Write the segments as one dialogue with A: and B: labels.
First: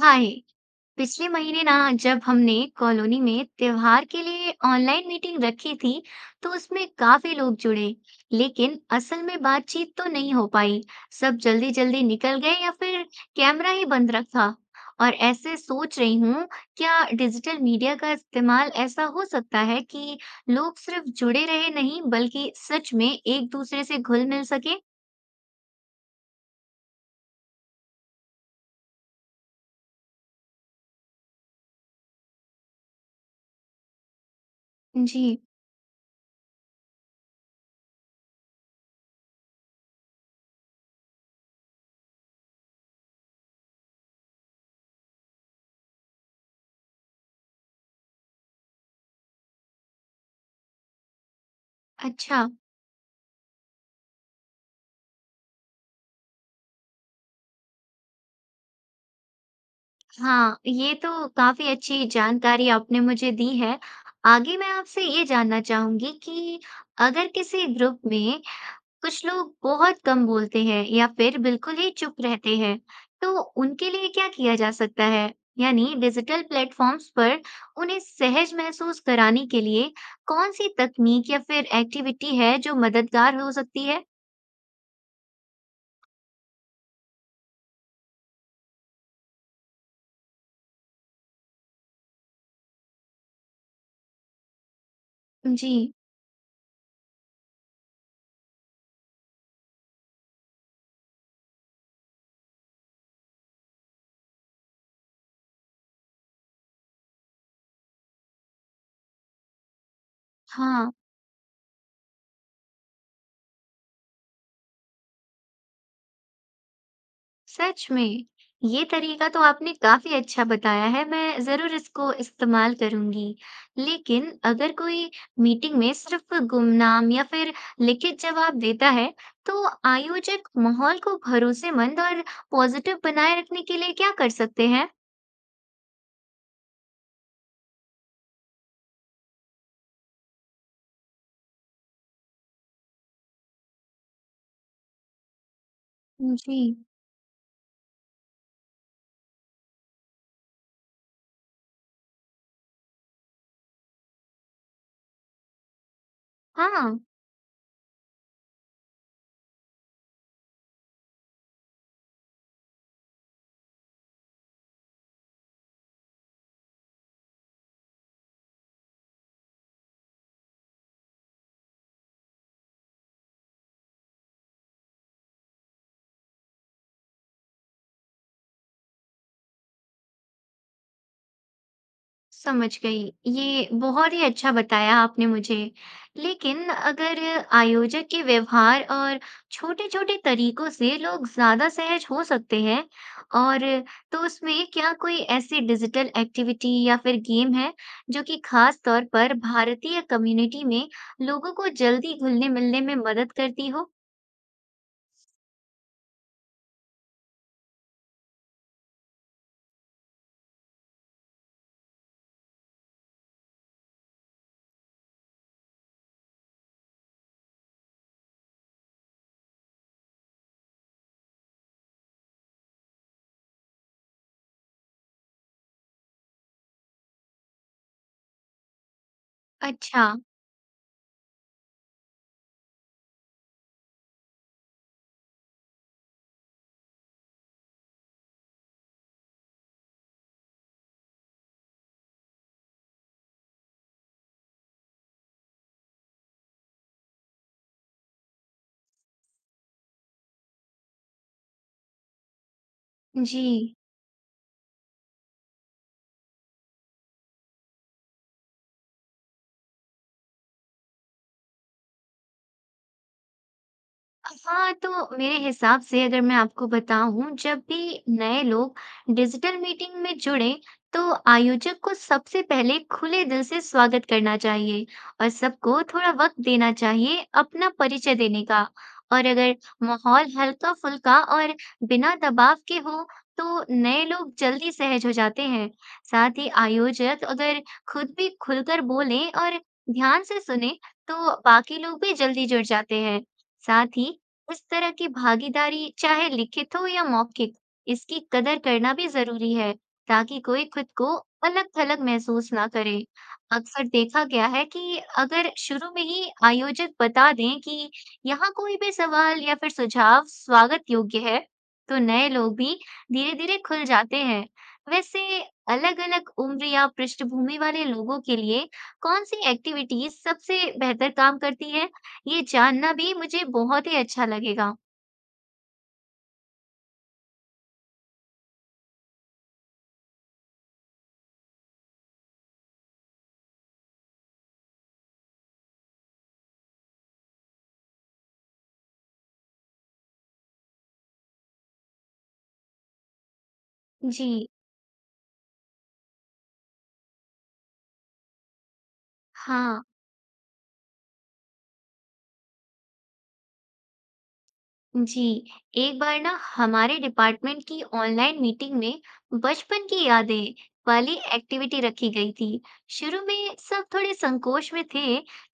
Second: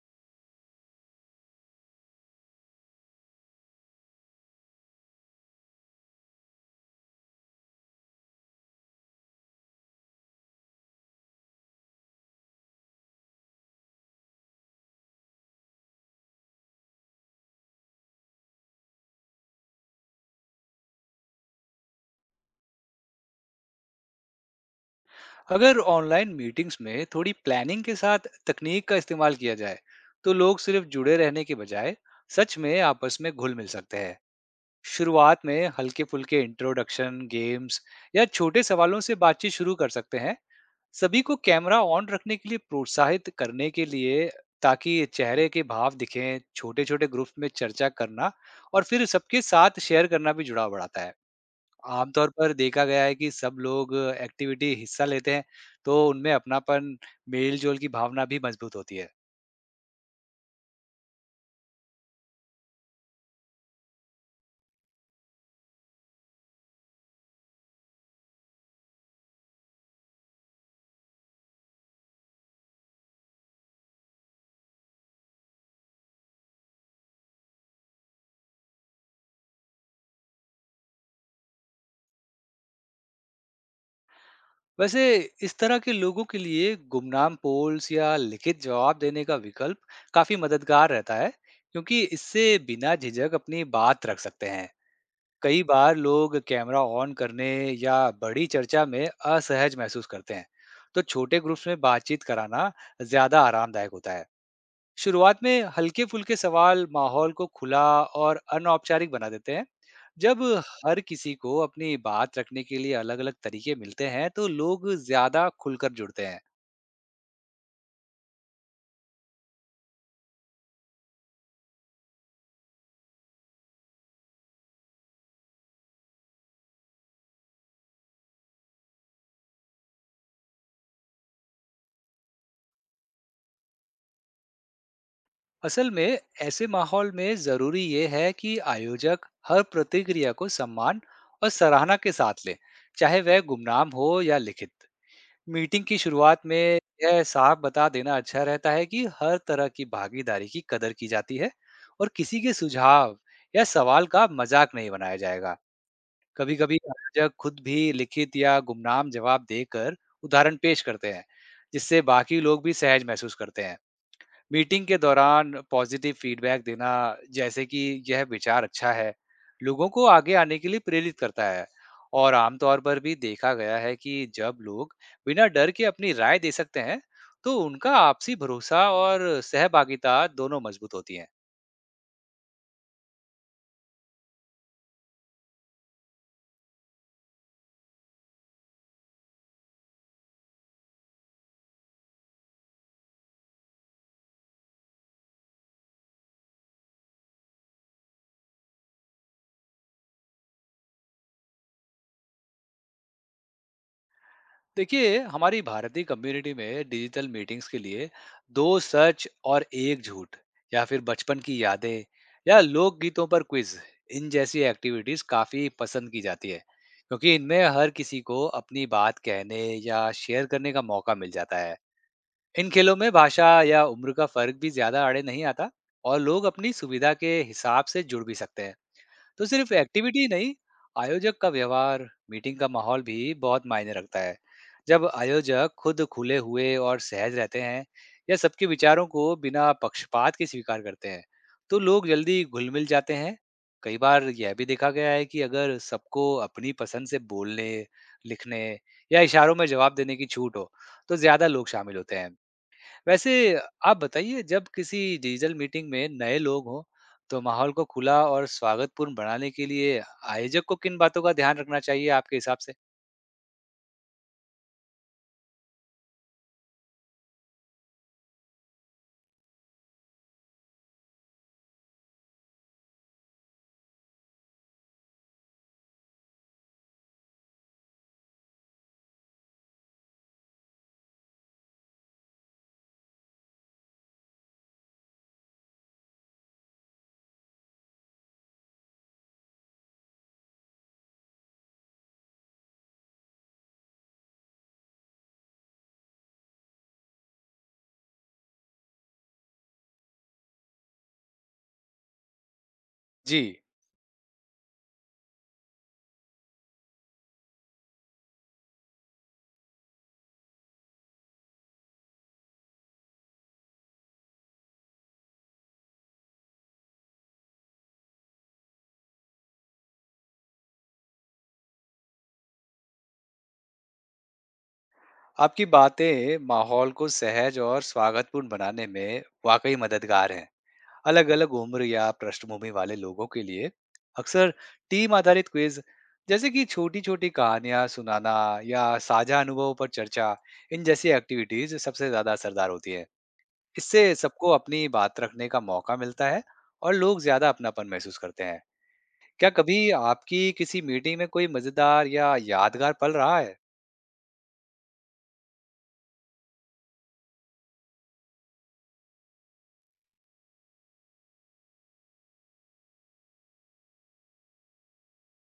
A: हाय। पिछले महीने ना, जब हमने कॉलोनी में त्योहार के लिए ऑनलाइन मीटिंग रखी थी, तो उसमें काफी लोग जुड़े, लेकिन असल में बातचीत तो नहीं हो पाई। सब जल्दी जल्दी निकल गए या फिर कैमरा ही बंद रखा। और ऐसे सोच रही हूँ, क्या डिजिटल मीडिया का इस्तेमाल ऐसा हो सकता है कि लोग सिर्फ जुड़े रहे नहीं बल्कि सच में एक दूसरे से घुल मिल सके?
B: अगर ऑनलाइन मीटिंग्स में थोड़ी प्लानिंग के साथ तकनीक का इस्तेमाल किया जाए तो लोग सिर्फ जुड़े रहने के बजाय सच में आपस में घुल मिल सकते हैं।
A: जी।
B: शुरुआत में हल्के फुल्के इंट्रोडक्शन गेम्स या छोटे सवालों से बातचीत शुरू कर सकते हैं। सभी को कैमरा ऑन रखने के लिए प्रोत्साहित करने के लिए ताकि चेहरे के भाव दिखें, छोटे छोटे ग्रुप में चर्चा करना और फिर सबके साथ शेयर करना भी जुड़ाव बढ़ाता है। आमतौर
A: अच्छा।
B: पर देखा गया है कि सब लोग एक्टिविटी हिस्सा लेते हैं तो उनमें अपनापन, मेल-जोल की भावना भी मजबूत होती है।
A: हाँ, ये तो काफ़ी अच्छी जानकारी आपने मुझे दी है। आगे मैं आपसे ये जानना चाहूँगी कि अगर किसी ग्रुप में कुछ लोग बहुत कम बोलते हैं या फिर बिल्कुल ही चुप रहते हैं, तो उनके लिए क्या किया जा सकता है? यानी डिजिटल प्लेटफॉर्म्स पर उन्हें सहज महसूस कराने के लिए कौन सी तकनीक या फिर एक्टिविटी है जो मददगार हो सकती है?
B: वैसे इस तरह के लोगों के लिए गुमनाम पोल्स या लिखित जवाब देने का विकल्प काफी मददगार रहता है, क्योंकि इससे बिना झिझक अपनी बात रख सकते हैं। कई
A: जी।
B: बार लोग कैमरा ऑन करने या बड़ी चर्चा में असहज महसूस करते हैं, तो छोटे ग्रुप्स में बातचीत कराना ज्यादा आरामदायक होता है। शुरुआत में हल्के फुल्के सवाल माहौल को खुला और अनौपचारिक बना देते हैं। जब
A: हाँ।
B: हर किसी को अपनी बात रखने के लिए अलग अलग तरीके मिलते हैं तो लोग ज्यादा खुलकर जुड़ते हैं।
A: सच में! ये तरीका तो आपने काफ़ी अच्छा बताया है, मैं ज़रूर इसको इस्तेमाल करूँगी। लेकिन अगर कोई मीटिंग में सिर्फ़ गुमनाम या फिर लिखित जवाब देता है, तो आयोजक माहौल को भरोसेमंद और पॉज़िटिव बनाए रखने के लिए क्या कर सकते हैं?
B: असल में ऐसे माहौल में जरूरी ये है कि आयोजक हर प्रतिक्रिया को सम्मान और सराहना के साथ ले, चाहे वह गुमनाम हो या लिखित। मीटिंग की शुरुआत
A: जी।
B: में यह साफ बता देना अच्छा रहता है कि हर तरह की भागीदारी की कदर की जाती है और किसी के सुझाव या सवाल का मजाक नहीं बनाया जाएगा। कभी कभी
A: हाँ।
B: आयोजक खुद भी लिखित या गुमनाम जवाब देकर उदाहरण पेश करते हैं, जिससे बाकी लोग भी सहज महसूस करते हैं। मीटिंग के दौरान पॉजिटिव फीडबैक देना, जैसे कि यह विचार अच्छा है, लोगों को आगे आने के लिए प्रेरित करता है। और आमतौर पर भी देखा गया है कि जब लोग बिना डर के अपनी राय दे सकते हैं तो उनका आपसी भरोसा और सहभागिता दोनों मजबूत होती है।
A: समझ गई। ये बहुत ही अच्छा बताया आपने मुझे। लेकिन अगर आयोजक के व्यवहार और छोटे-छोटे तरीकों से लोग ज़्यादा सहज हो सकते हैं, और तो उसमें क्या कोई ऐसी डिजिटल एक्टिविटी या फिर गेम है जो कि ख़ास तौर पर भारतीय कम्युनिटी में लोगों को जल्दी घुलने-मिलने में मदद करती हो?
B: देखिए, हमारी भारतीय कम्युनिटी में डिजिटल मीटिंग्स के लिए दो सच और एक झूठ या फिर बचपन की यादें या लोकगीतों पर क्विज, इन जैसी एक्टिविटीज काफी पसंद की जाती है, क्योंकि इनमें हर किसी को अपनी बात कहने या शेयर करने का मौका मिल जाता है। इन खेलों में भाषा या उम्र का फर्क भी ज्यादा आड़े नहीं आता और लोग अपनी सुविधा के हिसाब से जुड़ भी सकते हैं। तो सिर्फ
A: अच्छा।
B: एक्टिविटी नहीं, आयोजक का व्यवहार, मीटिंग का माहौल भी बहुत मायने रखता है। जब आयोजक खुद खुले हुए और सहज रहते हैं या सबके विचारों को बिना पक्षपात के स्वीकार करते हैं, तो लोग जल्दी घुल-मिल जाते हैं। कई बार यह भी देखा गया है कि अगर सबको अपनी पसंद से बोलने, लिखने या इशारों में जवाब देने की छूट हो, तो ज़्यादा लोग शामिल होते हैं। वैसे
A: जी।
B: आप बताइए, जब किसी डिजिटल मीटिंग में नए लोग हों तो माहौल को खुला और स्वागतपूर्ण बनाने के लिए आयोजक को किन बातों का ध्यान रखना चाहिए आपके हिसाब से?
A: हाँ, तो मेरे हिसाब से अगर मैं आपको बताऊँ, जब भी नए लोग डिजिटल मीटिंग में जुड़े, तो आयोजक को सबसे पहले खुले दिल से स्वागत करना चाहिए और सबको थोड़ा वक़्त देना चाहिए अपना परिचय देने का। और अगर माहौल हल्का-फुल्का और बिना दबाव के हो, तो नए लोग जल्दी सहज हो जाते हैं। साथ ही आयोजक अगर खुद भी खुलकर बोलें और ध्यान से सुनें, तो बाकी लोग भी जल्दी जुड़ जाते हैं। साथ ही इस तरह की भागीदारी चाहे लिखित हो या मौखिक, इसकी कदर करना भी जरूरी है, ताकि कोई खुद को अलग थलग महसूस ना करे।
B: जी।
A: अक्सर देखा गया है कि अगर शुरू में ही आयोजक बता दें कि यहाँ कोई भी सवाल या फिर सुझाव स्वागत योग्य है, तो नए लोग भी धीरे धीरे खुल जाते हैं। वैसे अलग अलग उम्र या पृष्ठभूमि वाले लोगों के लिए कौन सी एक्टिविटीज सबसे बेहतर काम करती है? ये जानना भी मुझे बहुत ही अच्छा लगेगा।
B: आपकी बातें माहौल को सहज और स्वागतपूर्ण बनाने में वाकई मददगार हैं। अलग अलग उम्र या पृष्ठभूमि वाले लोगों के लिए अक्सर टीम आधारित क्विज, जैसे कि छोटी छोटी कहानियां सुनाना या साझा अनुभवों पर चर्चा, इन जैसी एक्टिविटीज सबसे ज्यादा असरदार होती है। इससे
A: जी।
B: सबको अपनी बात रखने का मौका मिलता है और लोग ज्यादा अपनापन महसूस करते हैं। क्या कभी
A: हाँ।
B: आपकी किसी मीटिंग में कोई मजेदार या यादगार पल रहा है?
A: जी। एक बार ना हमारे डिपार्टमेंट की ऑनलाइन मीटिंग में बचपन की यादें वाली एक्टिविटी रखी गई थी। शुरू में सब थोड़े संकोच में थे,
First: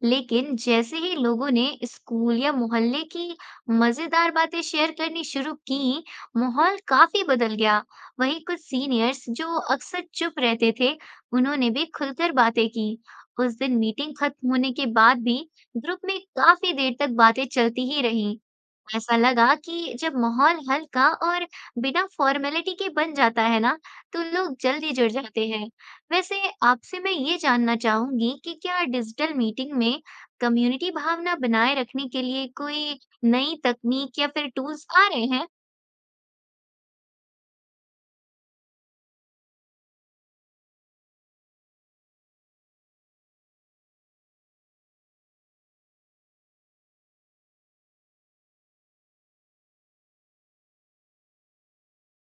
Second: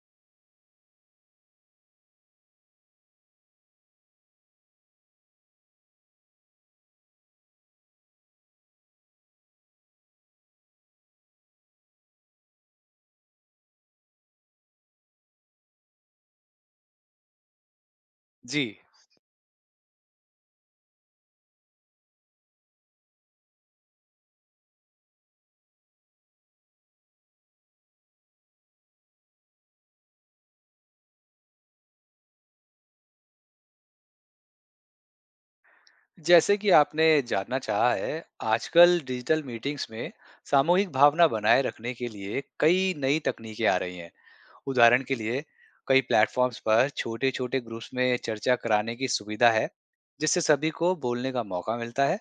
A: लेकिन जैसे ही लोगों ने स्कूल या मोहल्ले की मजेदार बातें शेयर करनी शुरू की, माहौल काफी बदल गया। वहीं कुछ सीनियर्स जो अक्सर चुप रहते थे, उन्होंने भी खुलकर बातें की। उस दिन मीटिंग खत्म होने के बाद भी ग्रुप में काफी देर तक बातें चलती ही रहीं।
B: जी,
A: ऐसा लगा कि जब माहौल हल्का और बिना फॉर्मेलिटी के बन जाता है ना, तो लोग जल्दी जुड़ जाते हैं। वैसे आपसे मैं ये जानना चाहूंगी कि क्या डिजिटल मीटिंग में कम्युनिटी भावना बनाए रखने के लिए कोई नई तकनीक या फिर टूल्स आ रहे हैं?
B: जैसे कि आपने जानना चाहा है, आजकल डिजिटल मीटिंग्स में सामूहिक भावना बनाए रखने के लिए कई नई तकनीकें आ रही हैं। उदाहरण के लिए, कई प्लेटफॉर्म्स पर छोटे-छोटे ग्रुप्स में चर्चा कराने की सुविधा है, जिससे सभी को बोलने का मौका मिलता है।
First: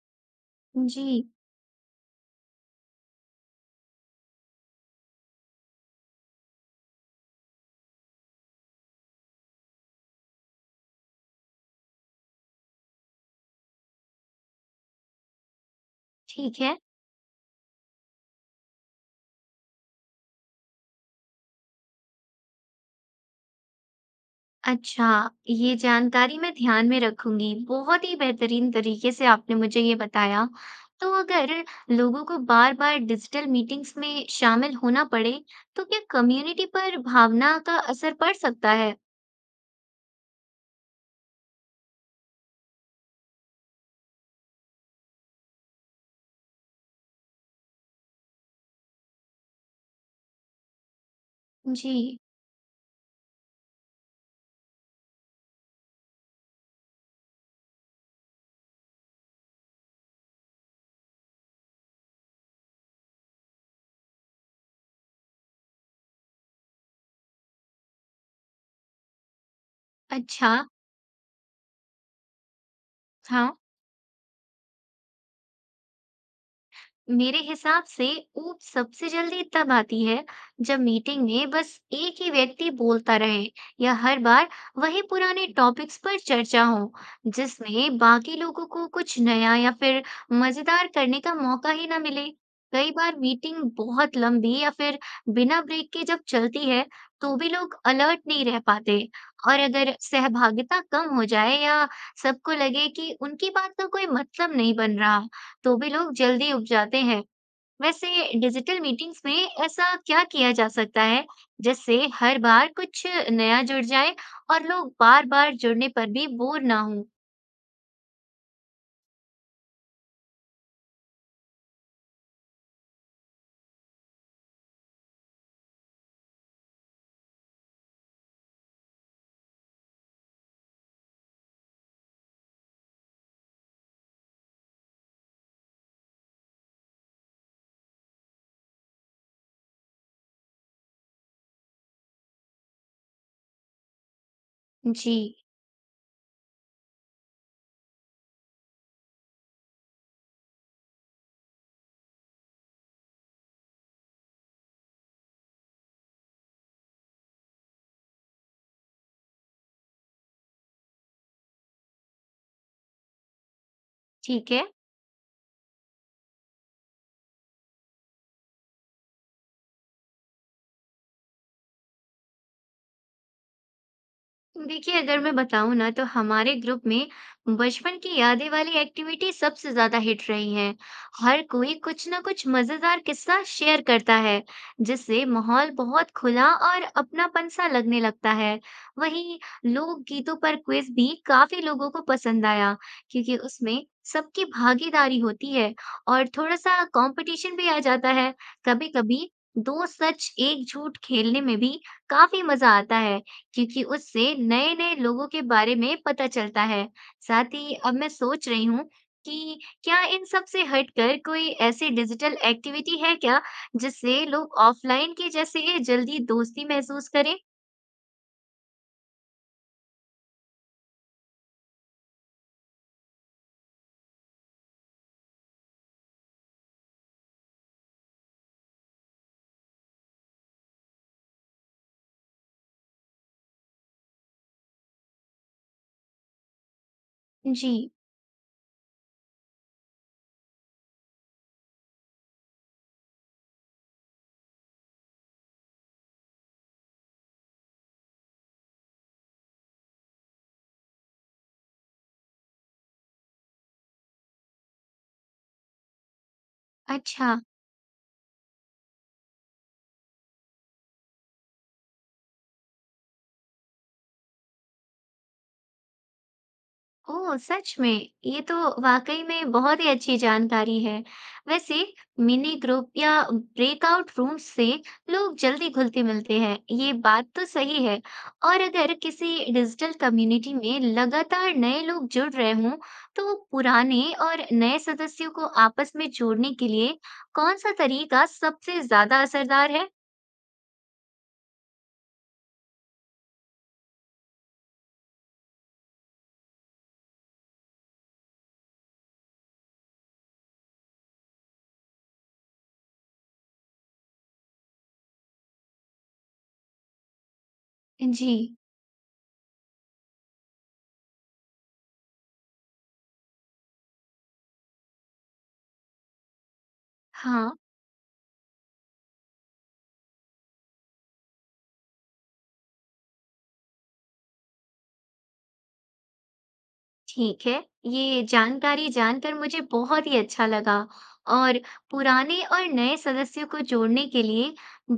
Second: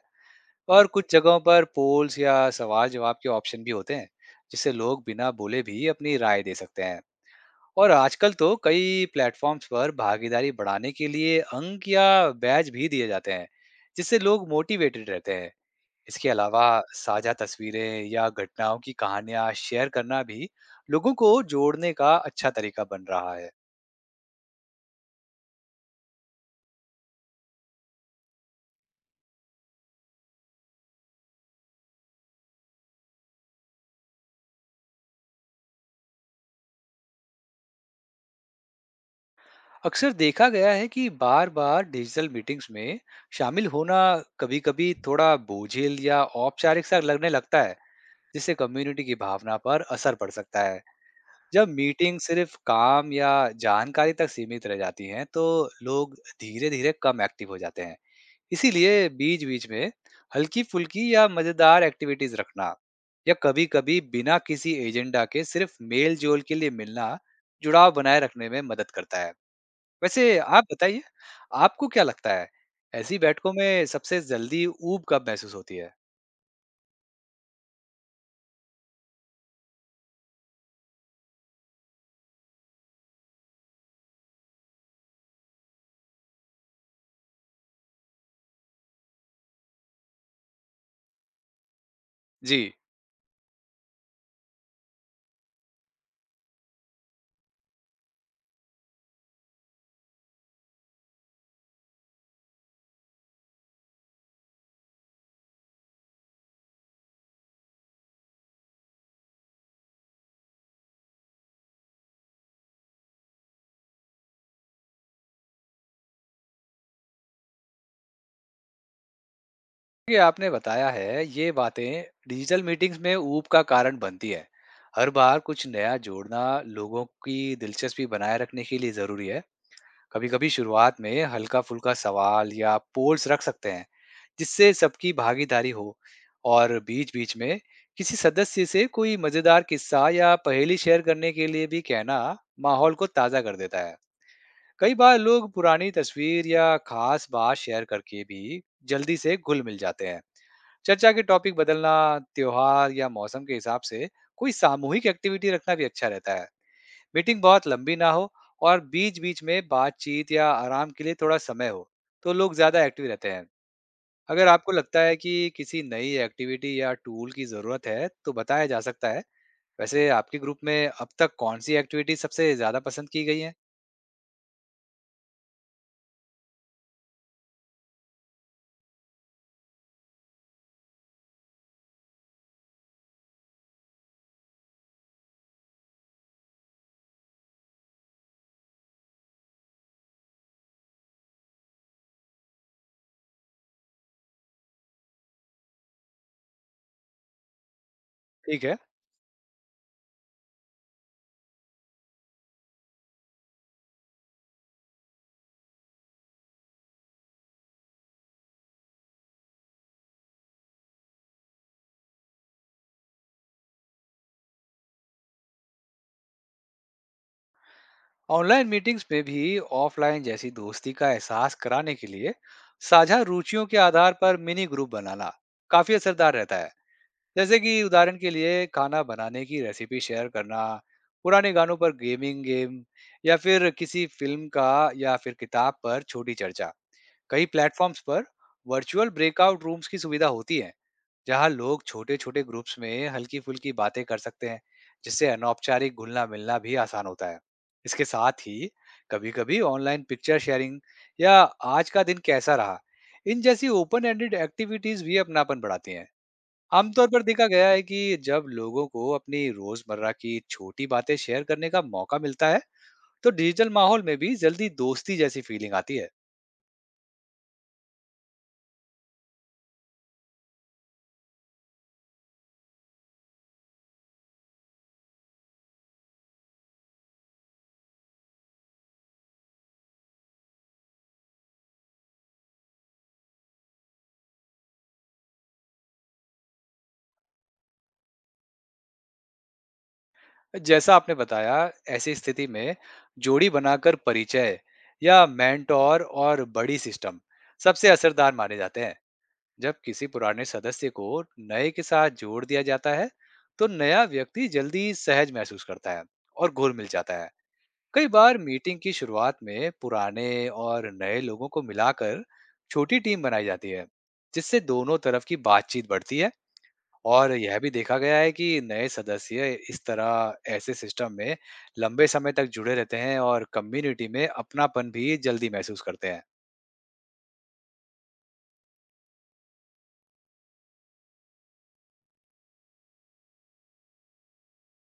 B: और कुछ
A: जी।
B: जगहों पर पोल्स या सवाल जवाब के ऑप्शन भी होते हैं, जिससे लोग बिना बोले भी अपनी राय दे सकते हैं। और आजकल तो कई प्लेटफॉर्म्स पर भागीदारी बढ़ाने के लिए अंक या बैज भी दिए जाते हैं, जिससे लोग मोटिवेटेड रहते हैं। इसके
A: ठीक
B: अलावा
A: है।
B: साझा तस्वीरें या घटनाओं की कहानियां शेयर करना भी लोगों को जोड़ने का अच्छा तरीका बन रहा है।
A: अच्छा, ये जानकारी मैं ध्यान में रखूंगी। बहुत ही बेहतरीन तरीके से आपने मुझे ये बताया। तो अगर लोगों को बार-बार डिजिटल मीटिंग्स में शामिल होना पड़े, तो क्या कम्युनिटी पर भावना का असर पड़ सकता है?
B: अक्सर देखा गया है कि बार बार डिजिटल मीटिंग्स में शामिल होना कभी कभी थोड़ा बोझिल या औपचारिक सा लगने लगता है, जिससे कम्युनिटी की भावना पर असर पड़ सकता है। जब मीटिंग
A: जी।
B: सिर्फ काम या जानकारी तक सीमित रह जाती हैं तो लोग धीरे धीरे कम एक्टिव हो जाते हैं। इसीलिए बीच बीच में हल्की फुल्की या मजेदार एक्टिविटीज रखना या कभी कभी बिना किसी एजेंडा के सिर्फ मेल जोल के लिए मिलना जुड़ाव बनाए रखने में मदद करता है। वैसे
A: अच्छा।
B: आप बताइए, आपको क्या लगता है, ऐसी
A: हाँ।
B: बैठकों में सबसे जल्दी ऊब कब महसूस होती है?
A: मेरे हिसाब से ऊब सबसे जल्दी तब आती है जब मीटिंग में बस एक ही व्यक्ति बोलता रहे, या हर बार वही पुराने टॉपिक्स पर चर्चा हो जिसमें बाकी लोगों को कुछ नया या फिर मजेदार करने का मौका ही ना मिले।
B: जी,
A: कई बार मीटिंग बहुत लंबी या फिर बिना ब्रेक के जब चलती है, तो भी लोग अलर्ट नहीं रह पाते। और अगर सहभागिता कम हो जाए या सबको लगे कि उनकी बात का कोई मतलब नहीं बन रहा, तो भी लोग जल्दी उब जाते हैं। वैसे डिजिटल मीटिंग्स में ऐसा क्या किया जा सकता है जिससे हर बार कुछ नया जुड़ जाए और लोग बार-बार जुड़ने पर भी बोर ना हो?
B: ये आपने बताया है, ये बातें डिजिटल मीटिंग्स में ऊब का कारण बनती है। हर बार कुछ नया जोड़ना लोगों की दिलचस्पी बनाए रखने के लिए ज़रूरी है। कभी कभी शुरुआत में हल्का फुल्का सवाल या पोल्स रख सकते हैं, जिससे सबकी भागीदारी हो। और बीच बीच में किसी सदस्य से कोई मजेदार किस्सा या पहेली शेयर करने के लिए भी कहना माहौल को ताजा कर देता है। कई
A: जी।
B: बार लोग पुरानी तस्वीर या खास बात शेयर करके भी जल्दी से घुल मिल जाते हैं। चर्चा के टॉपिक बदलना, त्योहार या मौसम के हिसाब से कोई सामूहिक एक्टिविटी रखना भी अच्छा रहता है। मीटिंग बहुत लंबी ना हो और बीच बीच में बातचीत या आराम के लिए थोड़ा समय हो तो लोग ज़्यादा एक्टिव रहते हैं। अगर
A: ठीक है।
B: आपको लगता है कि किसी नई एक्टिविटी या टूल की ज़रूरत है तो बताया जा सकता है। वैसे आपके ग्रुप में अब तक कौन सी एक्टिविटी सबसे ज़्यादा पसंद की गई है?
A: देखिए अगर मैं बताऊं ना, तो हमारे ग्रुप में बचपन की यादें वाली एक्टिविटी सबसे ज्यादा हिट रही है। हर कोई कुछ ना कुछ मजेदार किस्सा शेयर करता है, जिससे माहौल बहुत खुला और अपनापन सा लगने लगता है। वहीं लोक गीतों पर क्विज भी काफी लोगों को पसंद आया, क्योंकि उसमें सबकी भागीदारी होती है और थोड़ा सा कंपटीशन भी आ जाता है।
B: ठीक है।
A: कभी कभी दो सच एक झूठ खेलने में भी काफी मजा आता है, क्योंकि उससे नए-नए लोगों के बारे में पता चलता है। साथ ही अब मैं सोच रही हूँ कि क्या इन सब से हटकर कोई ऐसी डिजिटल एक्टिविटी है क्या, जिससे लोग ऑफलाइन के जैसे जल्दी दोस्ती महसूस करें?
B: ऑनलाइन मीटिंग्स में भी ऑफलाइन जैसी दोस्ती का एहसास कराने के लिए साझा रुचियों के आधार पर मिनी ग्रुप बनाना काफ़ी असरदार रहता है। जैसे कि उदाहरण के लिए खाना बनाने की रेसिपी शेयर करना, पुराने गानों पर गेमिंग गेम या फिर किसी फिल्म का या फिर किताब पर छोटी चर्चा। कई
A: जी।
B: प्लेटफॉर्म्स पर वर्चुअल ब्रेकआउट रूम्स की सुविधा होती है, जहां लोग छोटे-छोटे ग्रुप्स में हल्की-फुल्की बातें कर सकते हैं, जिससे अनौपचारिक घुलना-मिलना भी आसान होता है। इसके साथ ही कभी-कभी ऑनलाइन पिक्चर शेयरिंग या आज का दिन कैसा रहा, इन जैसी ओपन एंडेड एक्टिविटीज भी अपनापन बढ़ाती हैं। आमतौर पर
A: अच्छा।
B: देखा गया है कि जब लोगों को अपनी रोजमर्रा की छोटी बातें शेयर करने का मौका मिलता है, तो डिजिटल माहौल में भी जल्दी दोस्ती जैसी फीलिंग आती है।
A: ओह, सच में ये तो वाकई में बहुत ही अच्छी जानकारी है। वैसे मिनी ग्रुप या ब्रेकआउट रूम्स से लोग जल्दी घुलते मिलते हैं, ये बात तो सही है। और अगर किसी डिजिटल कम्युनिटी में लगातार नए लोग जुड़ रहे हों, तो पुराने और नए सदस्यों को आपस में जोड़ने के लिए कौन सा तरीका सबसे ज्यादा असरदार है?
B: जैसा आपने बताया, ऐसी स्थिति में जोड़ी बनाकर परिचय या मेंटोर और बड़ी सिस्टम सबसे असरदार माने जाते हैं। जब किसी पुराने सदस्य को नए के साथ जोड़ दिया जाता है, तो नया व्यक्ति जल्दी सहज महसूस करता है और घुल मिल जाता है। कई
A: जी।
B: बार मीटिंग की शुरुआत में पुराने और नए लोगों को मिलाकर छोटी टीम बनाई जाती है, जिससे दोनों तरफ की बातचीत बढ़ती है। और
A: हाँ।
B: यह भी देखा गया है कि नए सदस्य इस तरह ऐसे सिस्टम में लंबे समय तक जुड़े रहते हैं और कम्युनिटी में अपनापन भी जल्दी महसूस करते हैं।
A: ठीक है, ये जानकारी जानकर मुझे बहुत ही अच्छा लगा। और पुराने और नए सदस्यों को जोड़ने के लिए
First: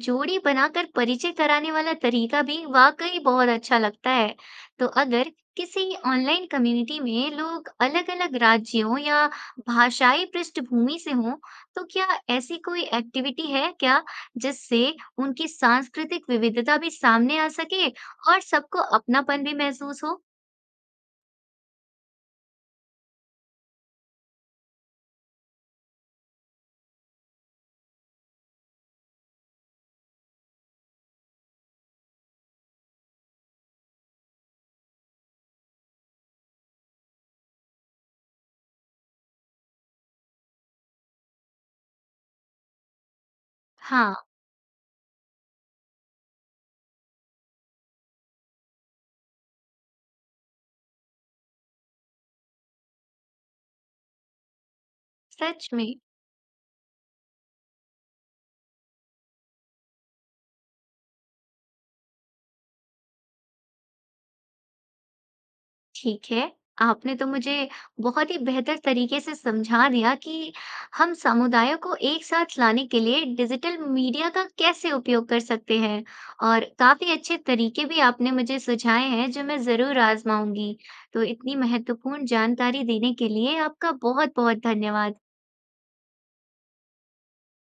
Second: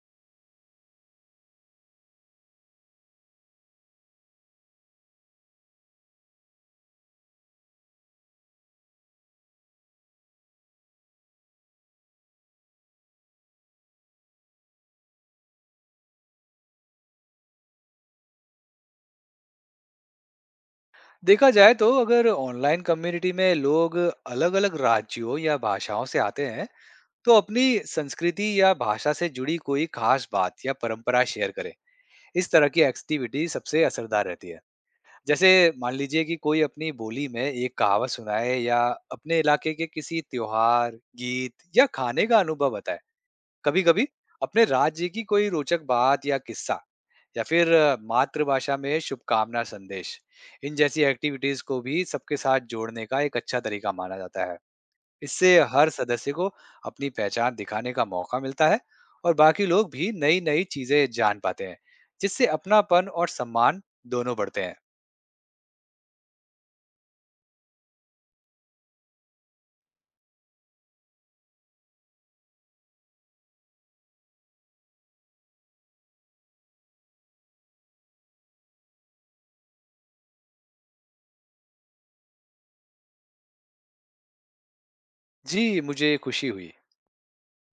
A: जोड़ी बनाकर परिचय कराने वाला तरीका भी वाकई बहुत अच्छा लगता है। तो अगर किसी ऑनलाइन कम्युनिटी में लोग अलग-अलग राज्यों या भाषाई पृष्ठभूमि से हों, तो क्या ऐसी कोई एक्टिविटी है क्या जिससे उनकी सांस्कृतिक विविधता भी सामने आ सके और सबको अपनापन भी महसूस हो?
B: देखा जाए तो अगर ऑनलाइन कम्युनिटी में लोग अलग-अलग राज्यों या भाषाओं से आते हैं तो अपनी संस्कृति या भाषा से जुड़ी कोई खास बात या परंपरा शेयर करें। इस तरह की एक्टिविटी सबसे असरदार रहती है। जैसे, मान लीजिए कि कोई अपनी बोली में एक कहावत सुनाए या अपने इलाके के किसी त्योहार, गीत या खाने का अनुभव बताए। कभी कभी
A: हाँ।
B: अपने राज्य की कोई रोचक बात या किस्सा या फिर मातृभाषा में शुभकामना संदेश, इन जैसी एक्टिविटीज को भी सबके साथ जोड़ने का एक अच्छा तरीका माना जाता है। इससे
A: सच
B: हर
A: में।
B: सदस्य को अपनी पहचान दिखाने का मौका मिलता है और बाकी लोग भी नई नई चीजें जान पाते हैं, जिससे अपनापन और सम्मान दोनों बढ़ते हैं।
A: ठीक है, आपने तो मुझे बहुत ही बेहतर तरीके से समझा दिया कि हम समुदायों को एक साथ लाने के लिए डिजिटल मीडिया का कैसे उपयोग कर सकते हैं। और काफ़ी अच्छे तरीके भी आपने मुझे सुझाए हैं जो मैं ज़रूर आज़माऊँगी। तो इतनी महत्वपूर्ण जानकारी देने के लिए आपका बहुत-बहुत धन्यवाद।
B: जी, मुझे खुशी हुई।